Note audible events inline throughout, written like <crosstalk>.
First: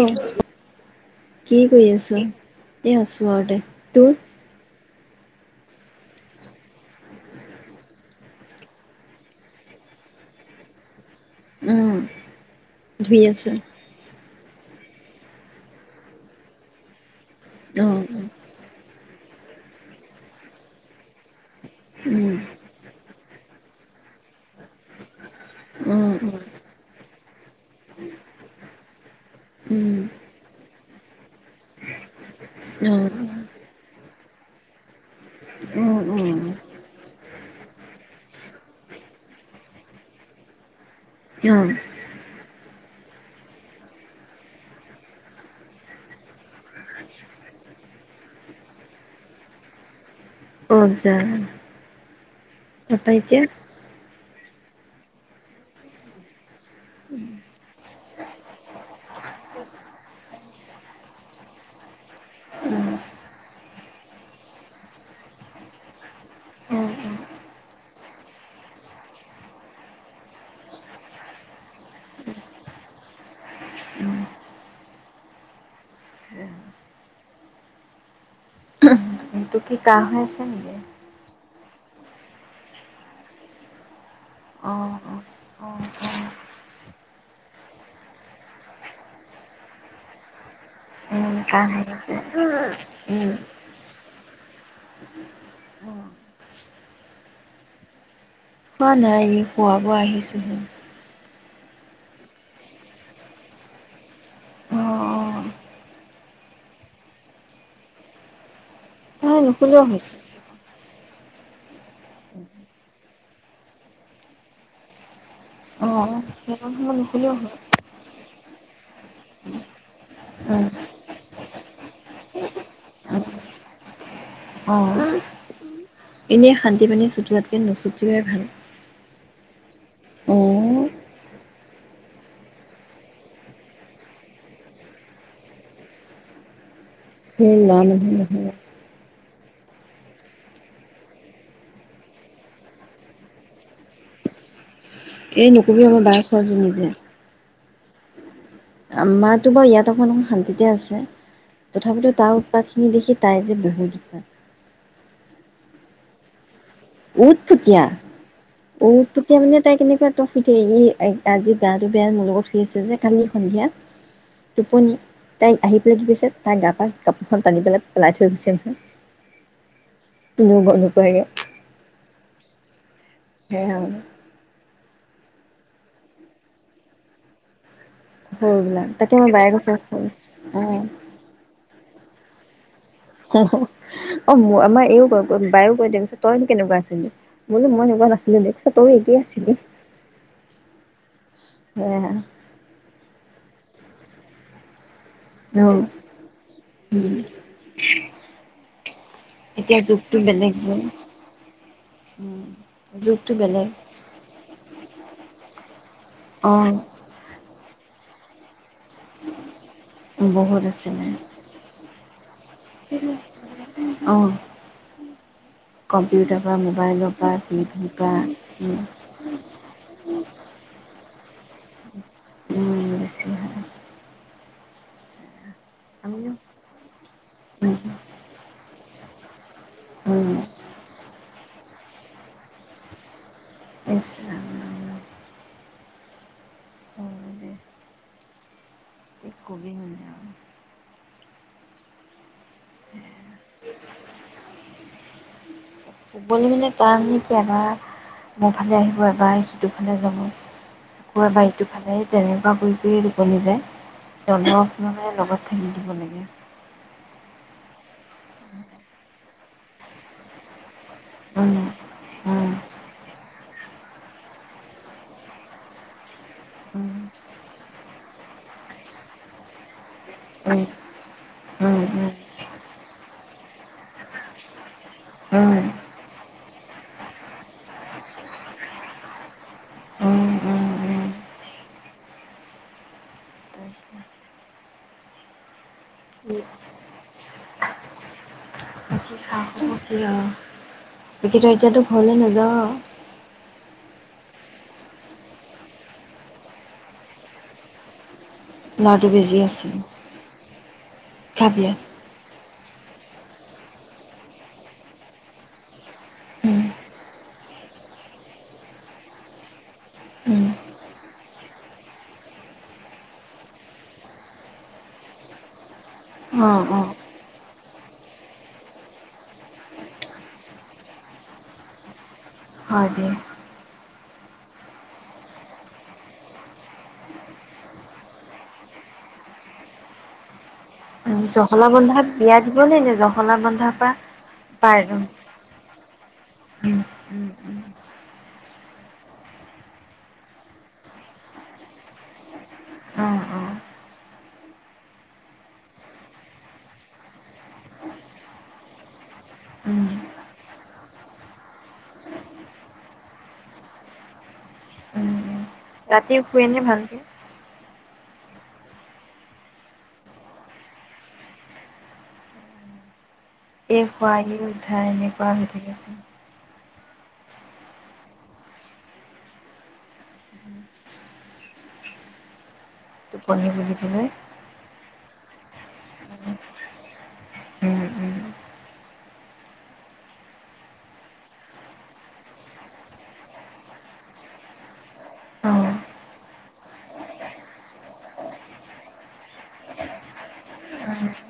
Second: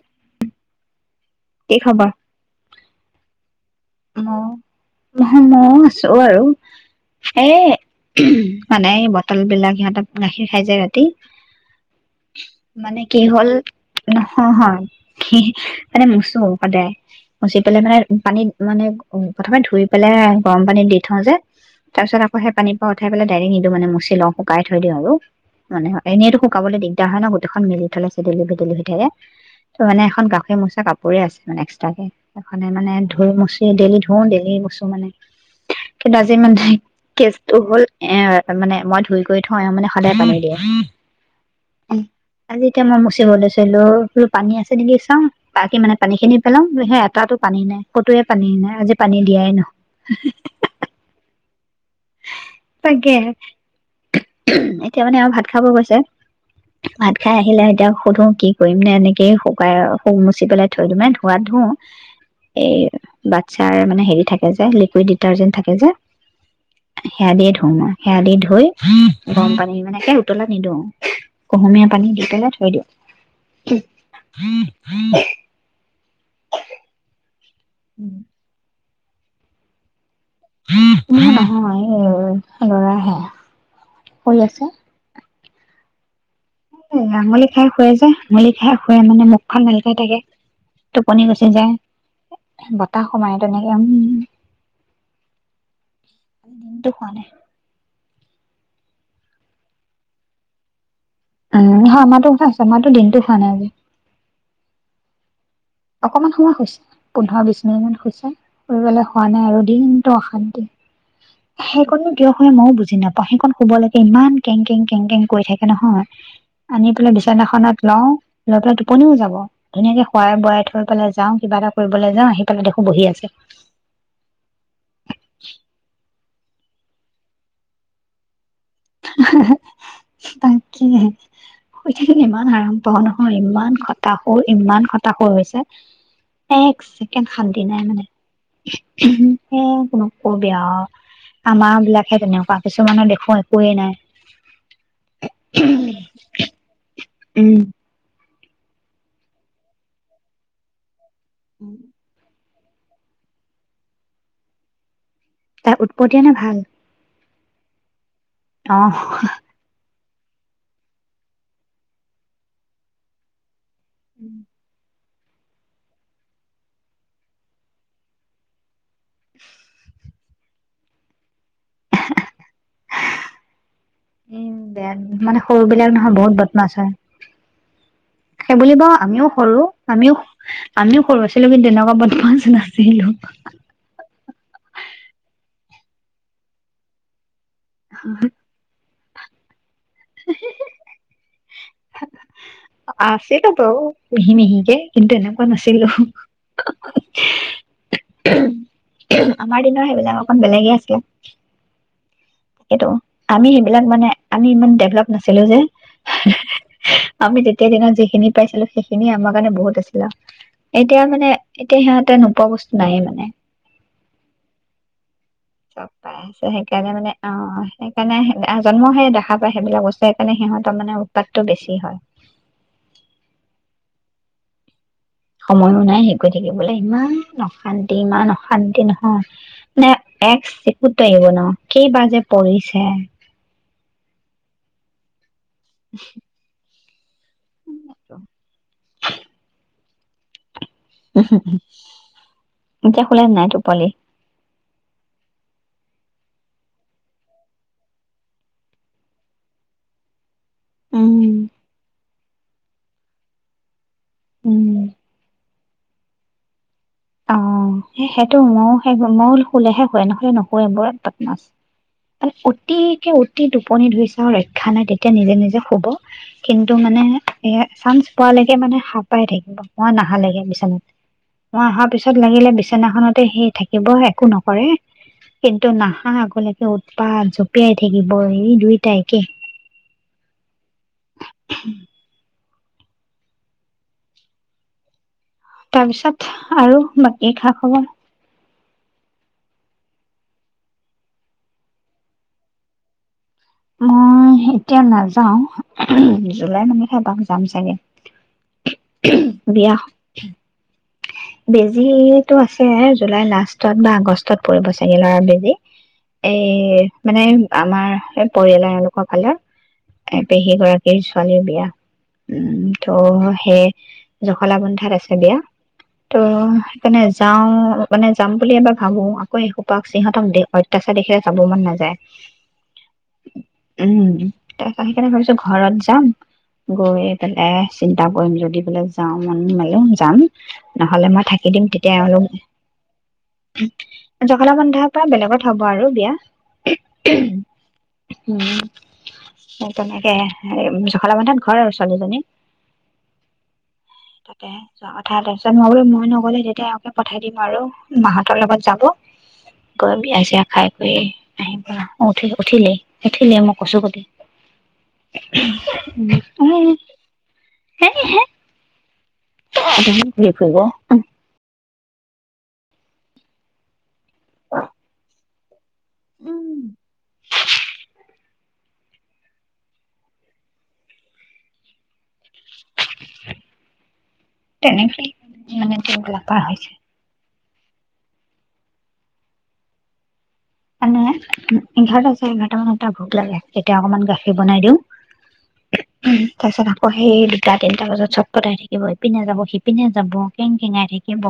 উম কি কি কৰি আছো এ আছো আৰুতে আহ স চ আৰু এ মানে বটল বিলাক সিহঁত গাখীৰ খাই যায় ৰাতি উম মানে ধুই কি হ'ল আছো ন অ হয় মানে মচো সদায় গচি পেলাই অ মানে পানীত প্ৰথমে ধুই পেলাই গৰম পানীত দি থওঁ যে তাৰ পিছত উম আকৌ সেই পানী প পৰা পেলাই নিিল মে মছি শ্বিলং শুকাই থৈ দিওঁ আৰু মানে অ এনেইতো অ শুকাবলৈ দিগদাৰ হয় ন গোটেইখন মেলি থলে চছেডেলি ভেদিলি ভি থাইে ত উম মানে এখন গাখীৰ মোচা কাপোৰ পৰি আছে এক্সট্ৰে অ মানে ধ মি ডেইেলি ধওঁ দে এই বস্তু মানে অ কিন্তু আজি মান কেচটো হ'ল এ মানে মই ধুই গৈ হয় মানে সদায় কামি দিয়ে আহ আজি এতিয়া মই মচিবলৈ চোোৰ পানী আছে নেকি চাওঁ বাকী মানে পানী খিনি পেলাও স এটাতো পানী নাই কতোৱে পানী নাই আজি পানী দিয়াই নহ অ যা আাপ তাকে। এতিয়া এতিয়া মানে আৰু ভাত খাব গৈছে ভাত খাই আহিলে এতিয়া সুধো কি কৰিম নে এনেকেই শুকাই শু মুচি পেলাই থৈ দিো মে ধোৱাত ধো এই অ বাচ্ছাৰ মানে হেৰি থাকে যে লিকুইড ডিটাৰজেন্ট থাকে যে অ সেয়া অ দিয়ে ধও মই সেয়া দি ধুই গৰম পানী মানেকে উতলা নিদিওঁ কুহুমীয়া পানী দি পেলাই থৈ দিওঁ উম ন্তটো কি কাহ আ নহয় এই লৰাহে কৰি <unintelligible> অ অ অ অ আঙুলি খাই শুৱে যে আঙুলি খাই শুুৱে মানে মুখখন নালকাই থাকে টোপনি উম গুচি কাহ যায় হৈ আছে টা উম সোমায় তেনেকে উম অ দিনটো খোৱা নাই হোৱা নাই খুৱাব আহিছোহি উম আমাৰো খোৱাাই আছে আমাৰো দিনতটো খোৱা নাই আজি অ অ অকমান সময় হৈছে পোন্ধৰ বিশ মিনিট মান হৈছে। শুৱা তাই নাই আৰু নুশুলেও দিনটো হৈছে অশান্তি। সেইকনো কিয় হয় মইও বুজি নাপাওঁ সেইখন শুব লাগে ইমান কেং কেং কেং কেং কৰি থাকে অ নহয়। সেইকণ আনি সময় পেলাই নুশুলেও হয় বিচনাখনত লওঁ। লৈ পেলাই টোপনিও যাব ধুনীয়াকে। খোৱাই বোৱাই। যাওঁ কিবা এটা কৰিবলৈ যাওঁ আহি পেলাই দেখো বহি আছে। অঁ এনেই শান্তি পানী ছটোৱাতকৈ নচটিওৱাই ভাল। <unintelligible> অ', তাকে শুই থাকিল ইমান আৰাম পাও‌ নহয় ইমান খটাাসুৰ ইমান খটাাসুৰ হৈছে এক ছেকেণ্ড। এক ছেকেণ্ড সেই শান্তি ল'ৰা নাই মানুহ মানে নহয়। <unintelligible> হে একো নকবি আউ আমাৰ বিলাকহে তেনেকুৱা। কিছুমানৰ দেখোন একোৱে নাই এই নকবি আৰু আমাৰ বাৰ ছোৱালী জনি যে উম আমাৰতো বাৰু ইয়াত অকণ অ' শান্তিতে আছে। তথাপিতো তাৰ উৎপাত সেই দেখি তাই যে বহুত উৎপাত তাই উৎপতিয়া নে ভাল? উৎপতিয়া। অ উম উৎপতিয়া মানে তাই কেনেকুৱা? ইকদম শুই থাকে সি। আজি গাটো বেয়া মোৰ লগত শুই আছে যে। কালি সন্ধিয়া টোপনি তাই আহি পেলাই কি কৰিছে, তাই গা-পা কাপোৰখন টানি পেলায় পেলাই থৈ গৈছে নহয়। <unintelligible> লৈ গ'ল নোকোৱাকে। এহ‌এহ দে আৰু। মানে সৰু বিলাক নহয় বহুত বদনাছ হয়। সেই বুলি‌ সৰুবিলাক বাৰু তাকে আমিও আমাৰ বায়ে সৰু কৈছে আমিও আমিও সৰু আছিলো কিন্তু তেনেকুৱা পাঁচ লাখ সিল অ'। <unintelligible> অ মোৰ আমাৰ এইও ক বায়ো কৈ দেিয় পিছত তই কেনেকুৱা আছিলি বোলো মই এনেকুৱা নাছিলো দে পিছ তই এতিে আছিলি সে প কি নিক কিন্তু এনেকুৱা নাছিলো আমাৰ এতিয়া দিনৰ যুগটো সেইবিলাক অকণ বেলেগ বেলেগে যে আছিলে তাকেইো যুগটো আমি বেলেগ সেইবিলাক মানে আমি ইমান ডেভলপ নাছিলো যে অ আমিয়া তেতিয়া দিনত যিিন পাইছিলো স খিনিয় আমাৰ কাৰণে বহুত আছিলা বহুত এতিয়া আছিলে মানে এতিয়া সিহঁত তেনো পোৱা বস্তু নাইে মানে অ চব পাই আছে কম্পিউটাৰ পৰা সেইকাৰণে মোবাইলৰ মানে পৰা অ টিভিৰ পৰা সেইকাৰণে উম জন্ম সে দেখা পায় সেইবিলাক বস্তু সেইকাৰণে সিহঁতৰ মানে উপাতটো বেছি হয় উম বেছি ভাগ সময়ো নাই সেইকৰি থাকিবলৈ ইমান অশান্তি ইমান অশান্তি নহয়, নে এক চিকুত এৰিব নোৱাও কেইবাৰ যে পৰিছে এ ইচ ৰাম <inaudible> কি কবি মানে আৰু। উম হু হু, এতিয়া শুলে নে নাই টোপালি কবলৈ মানে কাম নেকি এবাৰ মোৰ ফালে আহিব, এবাৰ সিটো ফালে যাব উম আকৌ এবা ইটো ফালে তেনেকুৱা শুই শুইয়ে টুপনি যায় উম জন্মানে লগতে <unintelligible> ম দিব লাগে অ এ সেইটো ময়ো সেই মোৰ <unintelligible> ক'লেহে হয় নহলে নকয় বৰ পটমাছ, উম, মানে উম, অতি অতি টোপনি ধৰিছে আৰু ৰক্ষা নাই তেতিয়া নিজে নিজে শুব। কিন্তু উম, উম, মানে এ চানঞ্চ পোৱালৈকে মানে হাঁ পাই থাকিব, মই নহালেকে উম, বিচনাত। মই উম, অহা পিছত লাগিলে বিচনাখনতে সেই থাকিব একো নকৰে, উম, কিন্তু নাহা আগলৈকে উৎপাত জপিয়াই থাকিব এই দুইটাই একেই উম, উম, উম। কি তাৰপিছত আৰু বাকী খা খবৰ? বাকী অ এতিয়াতো এতিয়াতো ঘলে নাযাওঁ আও মই এতিয়া নাযাও। জুলাই মানতহে এপাক যাম চাগে ল'ৰাটো বেজি আছিল বেজিটো আছে আছে জুলাই লাষ্টত বা আগষ্টত পৰিব চাগে ল'ৰা বেজি। এই উম, মানে আমাৰ পৰিয়ালৰ এওঁলোকৰ ফালৰ এ উম, পেহী গৰাকীৰ ছোৱালীৰ বিয়া। উম ত' সেই জখলাবন্ধাত আছে বিয়া ত' অ', অ', সেইকাৰণে যাও মানে যাম বুলি এবাৰ ভাবো আকৌ এসোপাক সিহঁতক অত্যাচাৰ দেখিলে যাব মন নাযায় হয় দে উম তাৰপা সেইকাৰণে ভাবিছো ঘৰত যাম গৈ পেলাই চিন্তা কৰিম যদি বোলে যাওঁ মন মেলো যাম নহলে উম, মই থাকি দিম জখলা তেতিয়া বন্ধাত অলপ। বিয়া দিব নে নে জখলা বন্ধাৰ পৰা জখলা পাৰ বন্ধাৰ উম, পৰা বেলেগত হব আৰু বিয়া উম, উম, উম, উহু উম, তেনেকে জখলাবান্ধাত ঘৰ আৰু ছোৱালীজনী। অ', অ', তাতে যোৱা কথা তাৰ পিছত মই বোলো মই নগলে তেতিয়া আকে পঠাই দিম আৰু, মাহতৰ লগত যাব উম, গৈ বিয়া চিয়া খাই কৰি আহি। উঠিল উঠিলেই উঠিলেই মই কৈছো ক উম, ৰাতি শুৱেনে ভালকে? হে হে ষ হৈ গ <unintelligible> এই খুৱাহি উদ্ধাৰ এনেকুৱা হৈ থাকেছিল উম টোপনীৰ বুলিবলৈ তেনেকেই মানে বোপাৰ হৈছে <unintelligible> উম উম মানে এঘাৰটা চাৰে এঘাৰটা মান টা ভোক লাগে। তেতিয়া অকমান গাখীৰ বনাই দিও। অ'। তাৰ পিছত আকৌ সেই দুটা তিনিটা বজাত চট ফটাই থাকিব, ইপিনে যাব, সিপিনে যাব, কেং কেঙাই থাকিব,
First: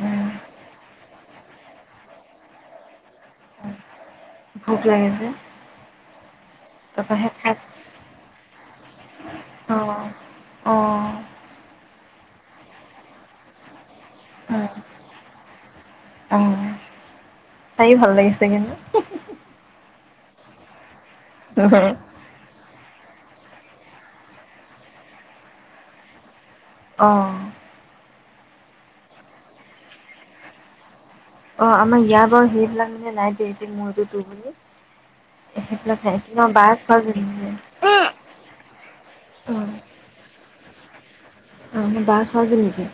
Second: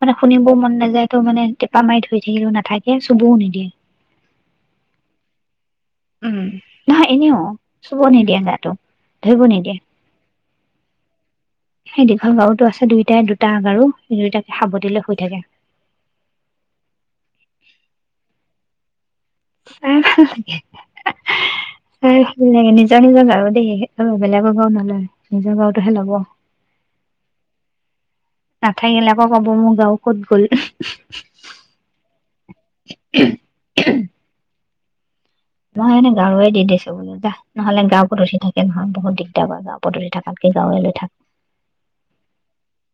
মানে শুনিবও মন নাযায় তো মানে টেপা মাৰি ধই থাকিলো নাথাকে চুবও নিদি <inaudible> ভুক লাগেছে উম নহ এনেও চুব নিদিয়ে টো ধৰিব নিদিয়া অ', অ', সেই দীঘল গাৰুতো আছে দুয়টাই দুটা গাৰু সেই দুয়টাকে সাৱটিলে শুই থাকে চাই ভাল লাগিছে কিন্তু এ হে অ', হে হয় ভাল লাগে নিজ নিজৰ নিজৰ গাৰু দেই বেলেগৰ গাৰু নলয় নিজৰ গাৰুতোহে ল'ব অ নাথাকিলে আকৌ কব মোৰ গাৰু ক'ত গ'ল অ আমাৰ ইয়াৰ বাৰু সেইবিলাক মানে নাই মোৰত ত মই এনে গাঁৱে বাৰ দিছো বোলো দা ছোৱালীজনী যে নহলে গাঁৱতঠি থাকে নহয় বহুত দিগদাৰ অ', গাঁওত উঠি থকাাত গাঁৰুবো লৈ থাক অ বা ছোৱালীজনি ন যে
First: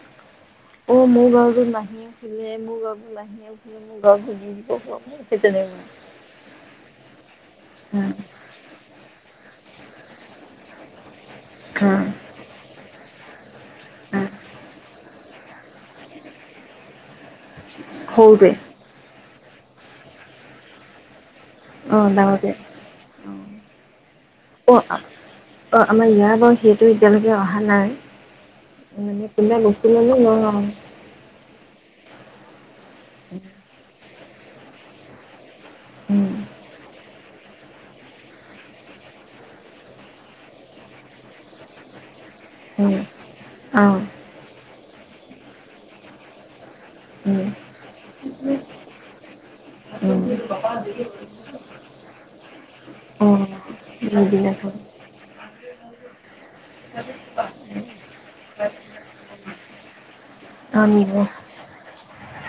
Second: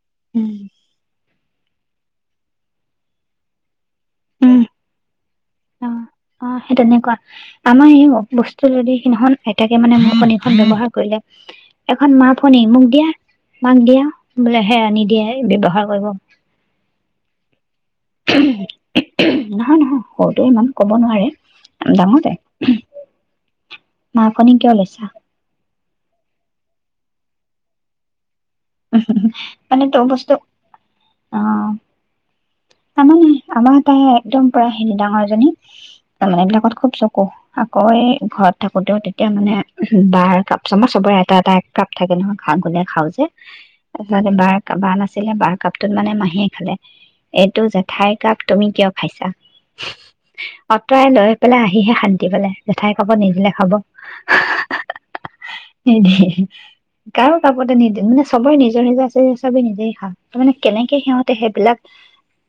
অ মোৰ গাঁৱতো নাহি মুগা বলে ম গান্ধী উম ক অ অ সেই তেনেকুৱা আমাৰ এই উম, বস্তু যদি খন আইতাকে মানে মনিখন ব ব্যৱহাৰ কৰিলে উম, এখন মা ফনি ম দিয়া মাক দিয়া উম, বোলে সেৰানি দিয়ে ব্যৱহাৰ কৰিব সৰুতে নহয় নহয় সৰুতেৱে ইমান ক'ব নোৱাৰে অ ডাঙৰ তাই ডাঙতো মা ফণী কিয় অ অ লৈছা অ আমাৰ ইয়াৰ বাৰু সেই টো এতিয়ালৈকে অহা নাই মানে কোবা বস্তু মনো ন অঁ তাৰমানে আমাৰ তাই একদম প হেই ডাঙৰজনী উম তাৰমানে এই বিলাকত খুব চকু আকৌ ঘৰত থাকোতেও তেতিয়া মানে বাৰ কাপ চমাৰ চবৰে এটা এটা এক কাপ থাকে নহয় ঘাঁ গোে উম খাওঁ যে অ তাৰপিছ বাৰ বাৰ নাছিলে বাৰ কাপটোত মানে মাহীয়ে খালে উম এইটো জেঠাইৰ কাপ তুমি কিয় খাইছা উম অঁতৰাই লৈ পেলাই আহিহে শান্তি পাললে জেঠাইৰ কাপত অ নিদিলে খাব নিদিলে খাব নিদিয়ে কাৰো কাপতে নিদি মানে চবৰে নিজৰ নিজৰ আছে চবেই নিজেই খাওঁ তাৰ মানে অ কেনেকে নিজে সিহঁতে সেইবিলাক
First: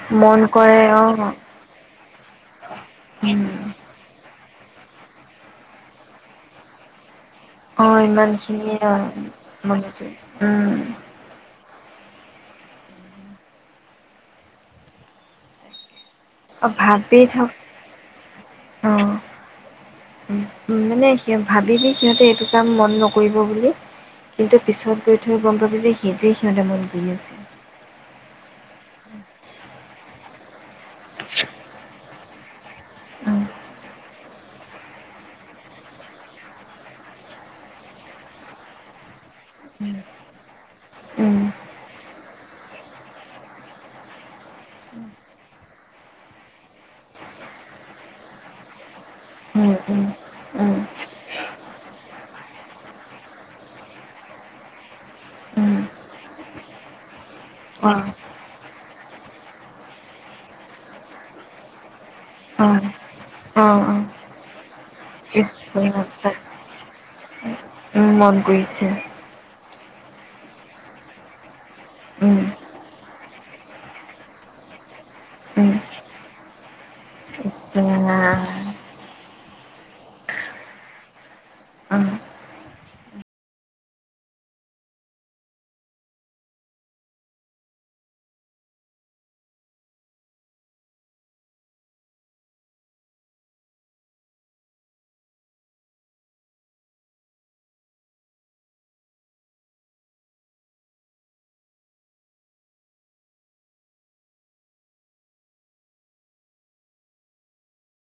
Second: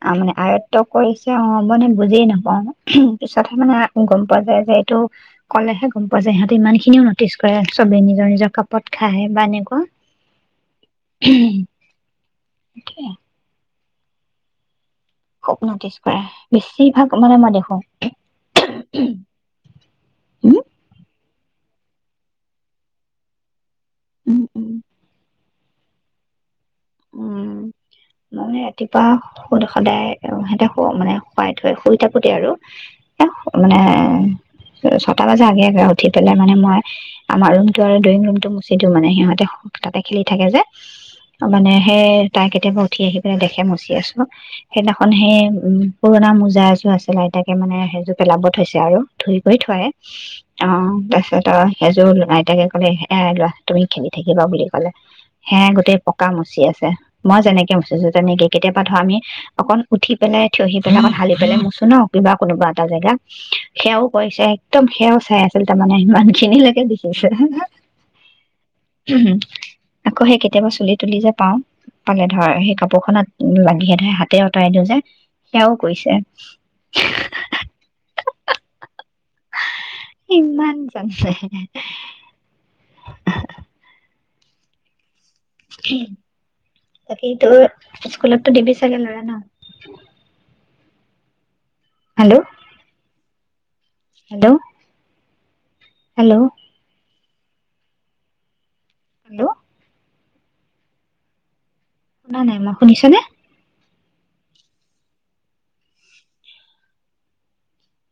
অ মানে মন আয়ত্ব কৰে কৰিছে অ মানে বুজিয়ে নাপাও উম পিছতহে মানে গম পোৱা যায় যে এইটো ক'লেহে গম পোৱা যায় সহঁতে ইমান খিনিও নটিচ কৰে আছে অ চবে নিজৰ নিজৰ ইমানখিনি কাপত অ খায় বা এনেকুৱা বুজিছো উম ঠিকে স্বপ্ন দিছ কৰা অ বেছিভাগ ভাবি মানে থাক মই দেখো অ হম মানে সি ভাবিবি সিহঁতে এইটো কাম মন নকৰিব বুলি উম কিন্তু উম পিছত গৈ থৈ গম পাবি যে সিট মদেমত গ আছে উম মানে ৰাতিপুৱা সদায় সিহঁতে মানে শুৱাই থৈ শুই থাকোতে আৰু এ মানে ছটা বজা আগেে উঠি পেলাই মানে মই আমাৰ ৰুমটো আৰু ড্ৰয়িং ৰুমটো মুচি দিও মানে সিহঁতে তাতে খেলি থাকে যে উম উম মানে সেই তাই কেতিয়াবা উঠি আহি পেলাই দেখে মচি আছো সেইদিনাখন সেই উম পুৰণা মোজা এযোৰ আছে আইতাকে মানে সেইযোৰ পেলাব থৈছে আৰু ধুই কৰি উম থোৱ উম উম অঁ তাৰ পিছত সেইযোৰ আইতাকে কলে এ লোৱা তুমি খেলি থাকিবা বুলি ক'লে সেয় উম উম গোটেই ক মচি আছে মই যেনেকে অ মুচিছো তেনেকৈ কেতিয়াবা ধৰ আমি অকণ উঠি পেলাই থিয় আহি পেলাই অক হালি পেলাই মুছো ন কিবা কোনোবা অ', এটা জেগা অ', সেয়াও অ', কৰিছে একদম সেয়াও চাই ইছ আছিল ৰাম তাৰমানে ইমান খিনি লাগে দেখিছো হ মন কৰিছে আকৌ সে কেতিয়াবা চলিত তুলি যে পাওঁ পালে উম, ধৰ সেই কাপোৰখনত লাগিহে ধৰে হাতে আঁতৰাই দিওঁ যে উম, সেয়াও কৰিছে ইছ ৰাম ইমান জ উম। বাকীতো স্কুলতো দিবি চাগে লৰা ন হেল্ল' হেল্ল' হেল্ল' হেল্ল' শুনা নাই ম শুনিছনে